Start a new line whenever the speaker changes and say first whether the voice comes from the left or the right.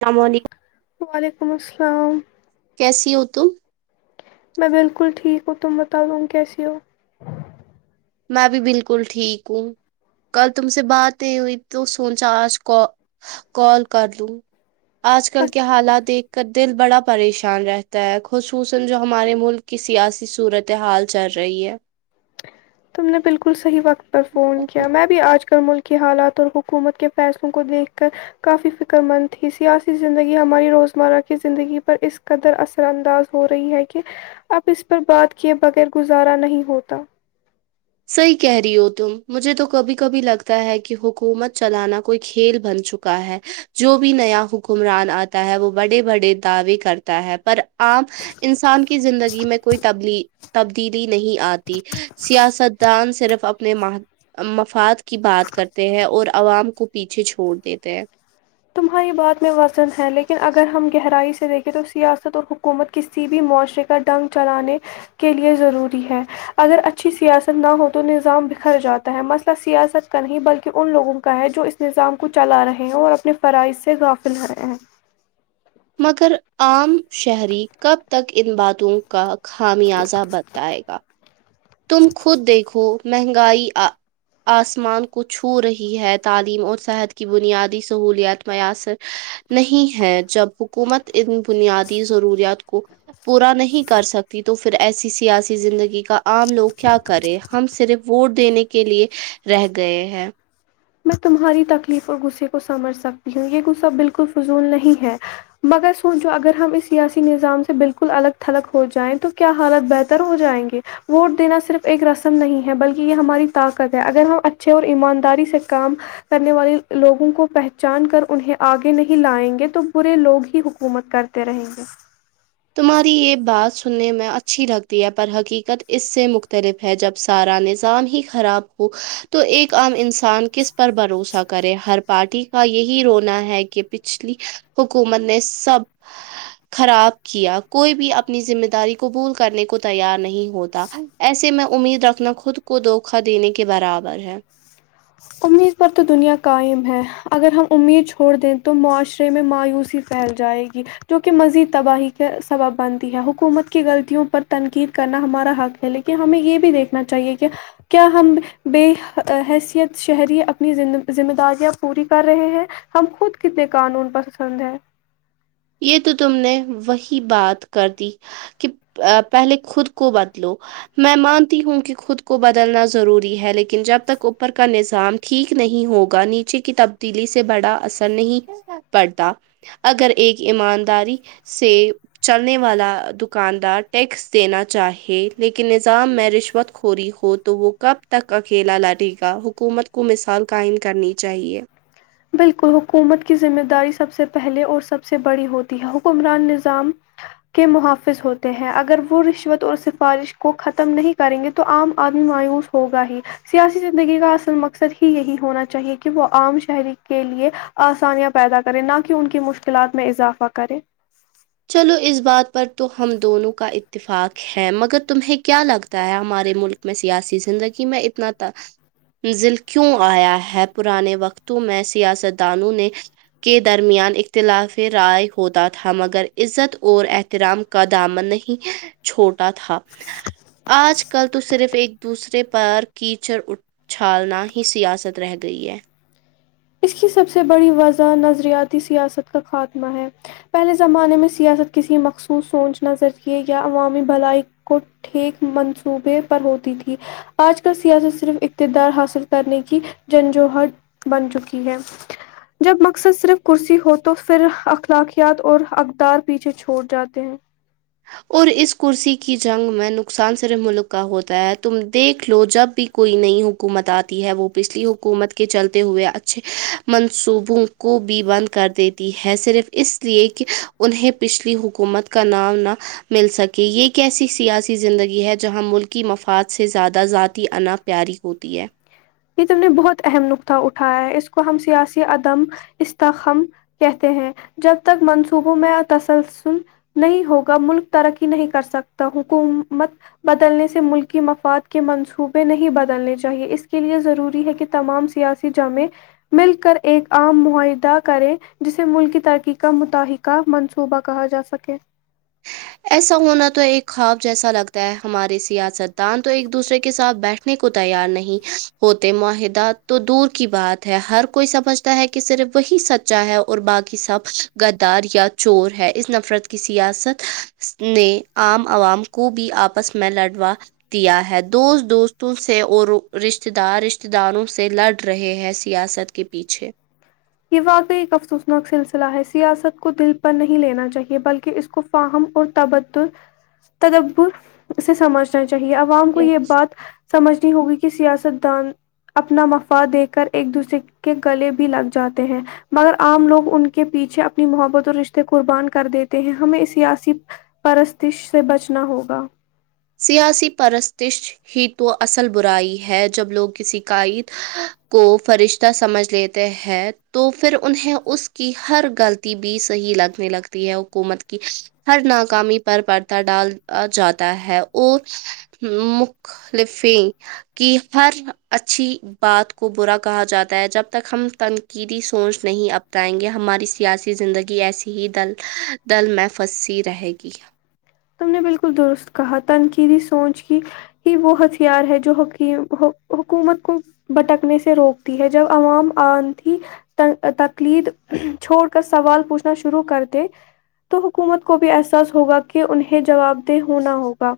right: اسلام علیکم
left: وعلیکم السلام
right: کیسی ہو تم
left: میں بالکل ٹھیک ہو تم بتاؤوں تم کی س ہو
right: میں بھی بالکل ٹھیک ہوں کل تم سے باتیں ہوئی تو سوچا آج ک کال کر لوں آج کل کے
left: اچ-
right: حالات دیکھ کر دل بڑا پریشان رہتا ہے خصوصا جو ہمارے ملک کی سیاسی صورت حال چل رہی ہے
left: تم نے بالکل صحیح وقت پر فون
right: ہے
left: کیا میں آج کل ملکی حالات اور حکومت کے فیصلوں کو دیکھ کر کافی فکر مند تھی سیاسی زندگی ہماری روزمرہ کی زندگی پر اس قدر اثر انداز ہو رہی ہے کہ اب اس پر بات کیے بغیر گزارا نہیں ہوتا
right: صحیح کہہ رہی ہو تم مجھے تو کبھی کبھی لگتا ہے کہ حکومت چلانا کوئی کھیل بن چکا ہے جو بھی نیا حکمران آتا ہے وہ بڑے بڑے دعوے کرتا ہے پر عام انسان کی زندگی میں کوئی ت تبدیلی نہیں آتی سیاستدان صرف اپنے م مفاد کی بات کرتے ہیں اور عوام کو پیچھے چھوڑ دیتے ہیں
left: تمہاری یہ بات میں وسن ہے لیکن اگر ہم گہرائی سے دیکھیں تو سیاست اور ح حکومت کسی بھی معاشرے کا ڈنگ چلانے کے لیے ضروری ہے اگر اچھی سیاست نہ ہو تو نظام بکھر جاتا ہے مسئلہ سیاست کا نہیں بلکہ ان لوگوں کا ہے جو اس نظام کو چلا رہے ہیں اور اپنے فرائض سے غافل ہو رہے ہیں
right: مگر عام شہری کب تک ان باتوں کا خامیازہ بتائے گا تم خود دیکھو مہنگائی آ آسمان کو چھو رہی ہے تعلیم اور صحت کی بنیادی سہولیات میسر نہیں ہے جب حکومت ان بنیادی ضروریات کو پورا نہیں کر سکتی تو پھر ایسی سیاسی زندگی کا عام لوگ کیا کرے ہم صرف ووٹ دینے کے لیے رہ گئے ہیں
left: میں تمہاری تکلیف اور غصے کو سمجھ سکتی ہوں یہ غصہ بالکل فضول نہیں ہے مگر سوچو اگر ہم اس سیاسی نظام سے بالکل الگ تھلگ ہو جائیں تو کیا حالت بہتر ہو جائیں گے ووٹ دینا صرف ایک رسم نہیں ہے بلکہ یہ ہماری طاقت ہے اگر ہم اچھے اور ایمانداری سے کام کرنے والے لوگوں کو پہچان کر انہیں آگے نہیں لائیں گے تو برے لوگ ہی حکومت کر تے رہیں گے
right: تمہاری یہ بات سننے میں اچھی لگتی ہے پر حقیقت اس سے مختلف ہے جب سارا نظام ہی خراب ہو تو ایک عام انسان کس پر بھروسہ کرے ہر پارٹی کا یہی رونا ہے کہ پچھلی حکومت نے سب خراب کیا کوئی بھی اپنی ذمہ داری قبول کرنے کو تیار نہیں ہوتا ایسے میں امید رکھنا خود کو دھوکا دینے کے برابر ہے
left: امید پر تو دنیا قائم ہے اگر ہم امید چھوڑ دیں تو معاشرے میں مایوسی پھیل جائے گی جو کہ مزید تباہی کا سبب بنتی ہے حکومت کی غلطیوں پر تنقید کرنا ہمارا حق ہے لیکن ہمیں یہ بھی دیکھنا چاہیے کہ کیا ہم بے حیثیت شہری اپنی ذمہ داریاں پوری کر رہے ہیں ہم خود کتنے قانون پسند ہیں
right: یہ تو تم نے وہی بات کر دی کہ پہلے خود کو بدلو میں مانتی ہوں کہ خود کو بدلنا ضروری ہے لیکن جب تک اوپر کا نظام ٹھیک نہیں ہوگا نیچے کی تبدیلی سے بڑا اثر نہیں پڑتا اگر ایک ایمانداری سے چلنے والا دکاندار ٹیکس دینا چاہے لیکن نظام میں رشوت خوری ہو تو وہ کب تک اکیلا لڑے گا حکومت کو مثال قائم کرنی چاہیے
left: بالکل حکومت کی ذمہ داری سب سے پہلے اور سب سے بڑی ہوتی ہے حکمران نظام کے محافظ ہوتے ہیں اگر وہ رشوت اور سفارش کو ختم نہیں کریں گے تو عام آدمی مایوس ہوگا ہی سیاسی زندگی کا اصل مقصد ہی یہی ہونا چاہیے کہ وہ عام شہری کے لیے آسانیاں پیدا کریں نہ کہ ان کی مشکلات میں اضافہ کرے
right: چلو اس بات پر تو ہم دونوں کا اتفاق ہے ہے مگر تمہیں کیا لگتا ہے ہمارے ملک میں سیاسی زندگی میں اتنا ل کیوں آیا ہے پرانے وقتوں میں سیاستدانوں نے کے درمیان اختلافی رائے ہوتا تھا مگر عزت اور احترام کا دامن نہیں چھوٹا تھا آج کل تو صرف ایک دوسرے پر کیچڑ اٹچھالنا ہی سیاست رہ گئی ہے
left: اس کی سب سے بڑی وضہ نظریاتی سیاست کا خاتمہ ہے پہلے زمانے میں سیاست کسی مخصوص سوچنا ذریعے یا عوامی بھلائی کو ٹھیک منصوبے پر ہوتی تھی آج کال سیاست صرف اقتدار حاصل کرنے کی جنجوہر بن چکی ٹھیک ہے جب مقصد صرف کرسی ہو تو پھر اخلاقیات اور اقدار پیچھے چھوڑ جاتے ہیں
right: اور اس کرسی کی جنگ میں نقصان صرف ملک کا ہوتا ہے تم دیکھ لو جب بھی کوئی نئی حکومت آتی ہے وہ پچھلی حکومت کے چلتے ہوئے اچھے منصوبوں کو بھی بند کر دیتی ہے صرف اس لیے کہ انہیں پچھلی حکومت کا نام نہ مل سکے یہ ایک ایسی سیاسی زندگی ہے جہاں ملکی مفاد سے زیادہ ذاتی انپ پیاری ہوتی ہے
left: یہ تم نے بہت اہم نکقطہ اٹھایا ہے اس کو ہم سیاسی عدم استخم کہتے ہیں جب تک منصوبوں میں تسلسل نہیں ہوگا ملک ترقی نہیں کر سکتا حکومت بدلنے سے ملکی مفاد کے منصوبے نہیں بدلنے چاہیے اس کے لیے ضروری ہے کہ تمام سیاسی جامع مل کر ایک عام معاہدہ کرے جسے ملک کی ترقی کا متحق کا منصوبہ کہا جا سکے
right: ایسا ہونا تو ایک خواب جیسا لگتا ہے ہمارے سیاست دان تو ایک دوسرے کے ساتھ بیٹھ نے کو تیار نہیں ہوتے معاہدات تو دور کی بات ہے ہر کوئی سمجھ ہے کہ صرف وہی سچا ہے اور باقی سب گدار یا چور ہے اس نفرت کے سیاست نے عام عوام کو بھی آپس میں لڑوا دیا ہے دوست دوستوں سے اور رشتے دار رشتے داروں سے لڑ رہے ہیں سیاست کے پیچھے
left: یہ واقع ایک افسوسناک سلسلہ ہے سیاست کو دل پر نہیں لینا چاہیے بلکہ اس کو فاہم اور تبدور تدور سے سمجھنا چاہیے عوام کو یہ بات سمجھنی ہوگی کہ سیاست دان اپنا مفاد دے کر ایک دوسرے کے گلے بھی لگ جاتے ہیں مگر عام لوگ ان کے پیچھے اپنی محبت اور رشتے قربان کر دیتے ہیں ہمیں سیاسی پرستش سے بچنا ہوگا
right: سیاسی پرستش ہی تو اصل برائی ہے جب لوگ کسی کاائید کو فرشتہ سمجھ لیتے ہیں تو فر انہیں اس کی ہر غلط ی بھی صحیح لگنے لگتی ہے حکومت کی ہر ناکامی پر پرتا ڈال ا جاتا ہے اور مخلفیں کی ہر اچھی بات کو برا کہا جاتا ہے جب تک ہم تنقیدی سوچ نہیں اپتائیں گے ہماری سیاسی زندگی ایسی ہی دل دل میں پھنسی رہے گی
left: تم نے بالکل درست کہا تنقیدی سوچ کی ہی وہ ہتھیار ہے جو حکی حکومت کو بٹکنے سے روکتی ہے جب عوام آن تھی تقلید چھوڑ کر سوال پوچھنا شروع کر دے تو حکومت کو بھی احساس ہوگا کہ انہیں جواب دہ ہونا ہوگا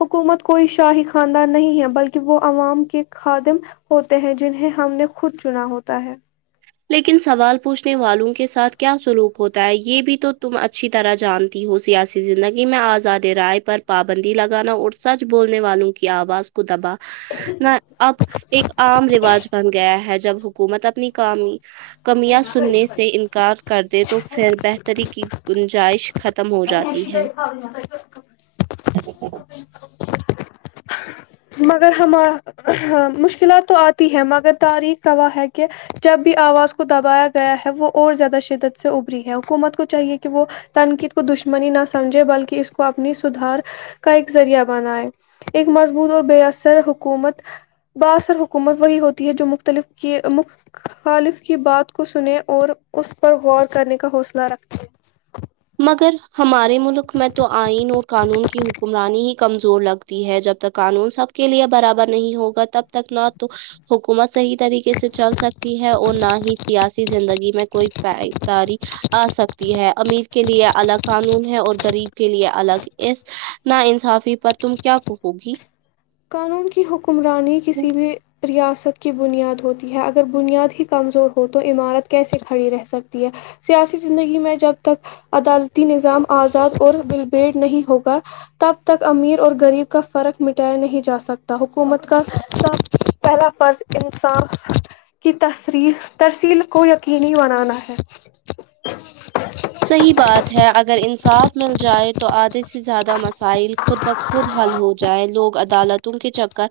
left: حکومت کوئی شاہی خاندان نہیں ہے بلکہ وہ عوام کے خادم ہوتے ہیں جنہیں ہم نے خود چنا ہوتا ہے
right: لیکن سوال پوچھنے والوں کے ساتھ کیا سلوک ہوتا ہے یہ بھی تو تم اچ اچھی طرح جانتی ہوں سیاسی زندگی میں آزاد رائے پر پابندی لگانا اور سچ بولنے والوں کی آواز کو دبا نہ اب ایک عام رواج بن گیا ہے جب حکومت اپنی کام کمیاں سننے سے انکار کر دے تو پھر بہتری کی گنجائش ختم ہو جاتی ہے
left: مگر ہمار ہ مشکلات تو آتی ہے مگر تاریخ گواہ ہے کہ جب بھی آواز دبایا گیا ہے وہ اور زیادہ شدت سے ابھری ہے حکومت کو چاہیے کہ وہ تنقید کو دشمنی نہ سمجھے بلکہ اس کو اپنی سدھار کا ایک ذریعہ بنا ہے ایک مضبوط اور بے اثر حکومت با اثر حکومت وہی ہوتی ہے جو مختلف کی مخ خالف کی بات کو سنے اور اس پر غور کرنے کا حوصلہ رکھتے ہو
right: مگر ہمارے ملک میں تو آئین اور قانون کی حکمرانی ہیں کمزور لگتی ہے جب تک قانون سب کے لیے برابر نہیں ہوگا تب تک نہ تو حکم حکومت صحیح طریقے سے چل سکتی ہے اور نہ ہی سیاسی زندگی میں کوئی پایداری آسکتی ہے امیر کے لیے الگ قانون ہے اور غریب کے لیے الگ اس نا انصافی پر تم کیا کہو گی
left: قانون کی حکمرانی کسی بھی ریاست کی بنیاد ہوتی ہے اگر بنیاد ہی کمزور ہو تو عمارت کیسے کھڑی رہ سکتی ہے سیاسی زندگی میں جب تک عدالتی نظام آزاد اور بلبیڑ نہیں ہوگا تب تک امیر اور غریب کا فرق مٹایا نہیں جا سکتا حکومت کا پہلا فرض انصاف کی تسری ترسیل کو یقینی بنانا ہے
right: صحیح بات ہے اگر انصاف مل جائے تو آدھے سے زیادہ مسائل خود بخود حل ہو جائے لوگ عدالتوں کے چکر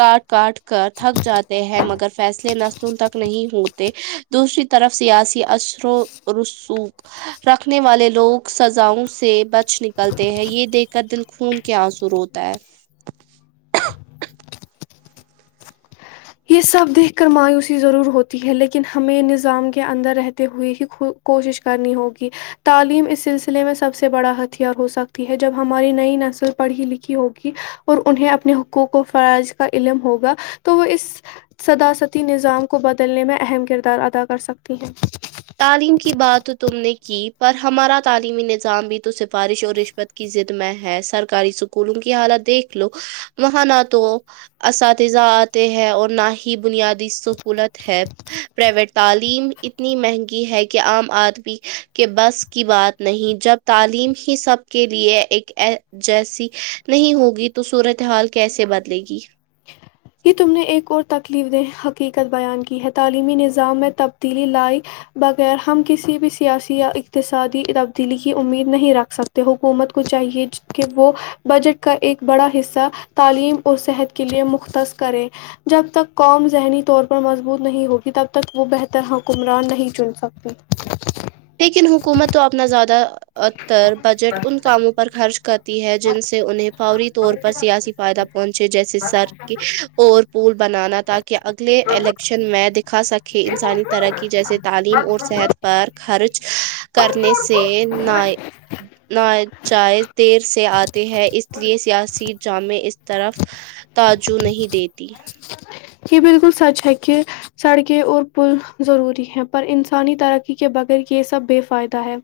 right: کاٹ کاٹ کر تھک جاتے ہیں مگر فیصلے نہ تک نہیں ہوتے دوسری طرف سیاسی اثروں رسوخ رکھنے والے لوگ سزاؤں سے بچ نکلتے ہیں یہ دیکھ کر دل خون کے آنسو روتا ہے
left: یہ سب دیکھ کر مایوسی ضرور ہوتی ہے لیکن ہمیں نظام کے اندر رہتے ہوئے ہی خود کوشش کرنی ہوگی تعلیم اس سلسلے میں سب سے بڑا ہتھیار ہو سکتی ہے جب ہماری نئی نسل پڑھی لکھی ہوگی اور انہیں اپنے حقوق و فرائض کا علم ہوگا تو وہ اس صداستی نظام کو بدلنے میں اہم کردار ادا کر سکتی ہیں
right: تعلیم کی بات تم نے کی پر ہمارا تعلیمی نظام بھی تو سفارش اور رشوت کی ضد میں ہے سرکاری اسکولوں کی حالت دیکھ لو وہاں نہ تو اساتذہ آتے ہیں اور نہ ہی بنیادی سکونت ہے پرائیویٹ تعلیم اتنی مہنگی ہے کہ عام آدمی کے بس کی بات نہیں جب تعلیم ہی سب کے لیے ایک جیسی نہیں ہوگی تو صورتحال کیسے بدلے گی
left: یہ تم نے ایک اور تکلیف دہ حقیقت بیان کی ہے تعلیمی نظام میں تبدیلی لائی بغیر ہم کسی بھی سیاسی یا اختصادی تبدیلی کی امید نہیں رکھ سکتے تو حکومت کو چاہیے کہ وہ بجٹ کا ایک بڑا حصہ تعلیم اور صحت کے لیے مختص کریں جب تک قوم ذہنی طور پر مضبوط نہیں ہوگی تب تک وہ بہتر حکمران نہیں چن سک تی
right: لیکن حکومت تو اپنا زیادہ ا تر بجٹ ان کاموں پر خرچ کر تی ہے جن سے انہیں فوری طور پر سیاسی فائدہ پہنچے جیسے سڑک کی اور پول بنانا تا کی کہ اگلے الیکشن میں دکھا سکے انسانی ترقی جیسے تعلیم اور صحت پر خرچ کرنے سے نا ناجائز دیر سے آتے ہے اس لیے سیاسی جامع اس طرف تجوع نہیں دیتی
left: یہ بالکل سچ ہے کہ سڑکیں اور پل ضروری ہے پر انسانی ترقی کے بغیر یہ سب بے فائدہ ہے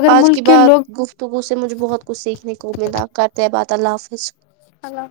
left: اگر
right: آج کی
left: ملک کے
right: بات
left: لوگ
right: گفتگو سے مجھے بہت کچھ سیکھنے کو امید کرتے ہیں بات اللہ حافظ
left: ہلو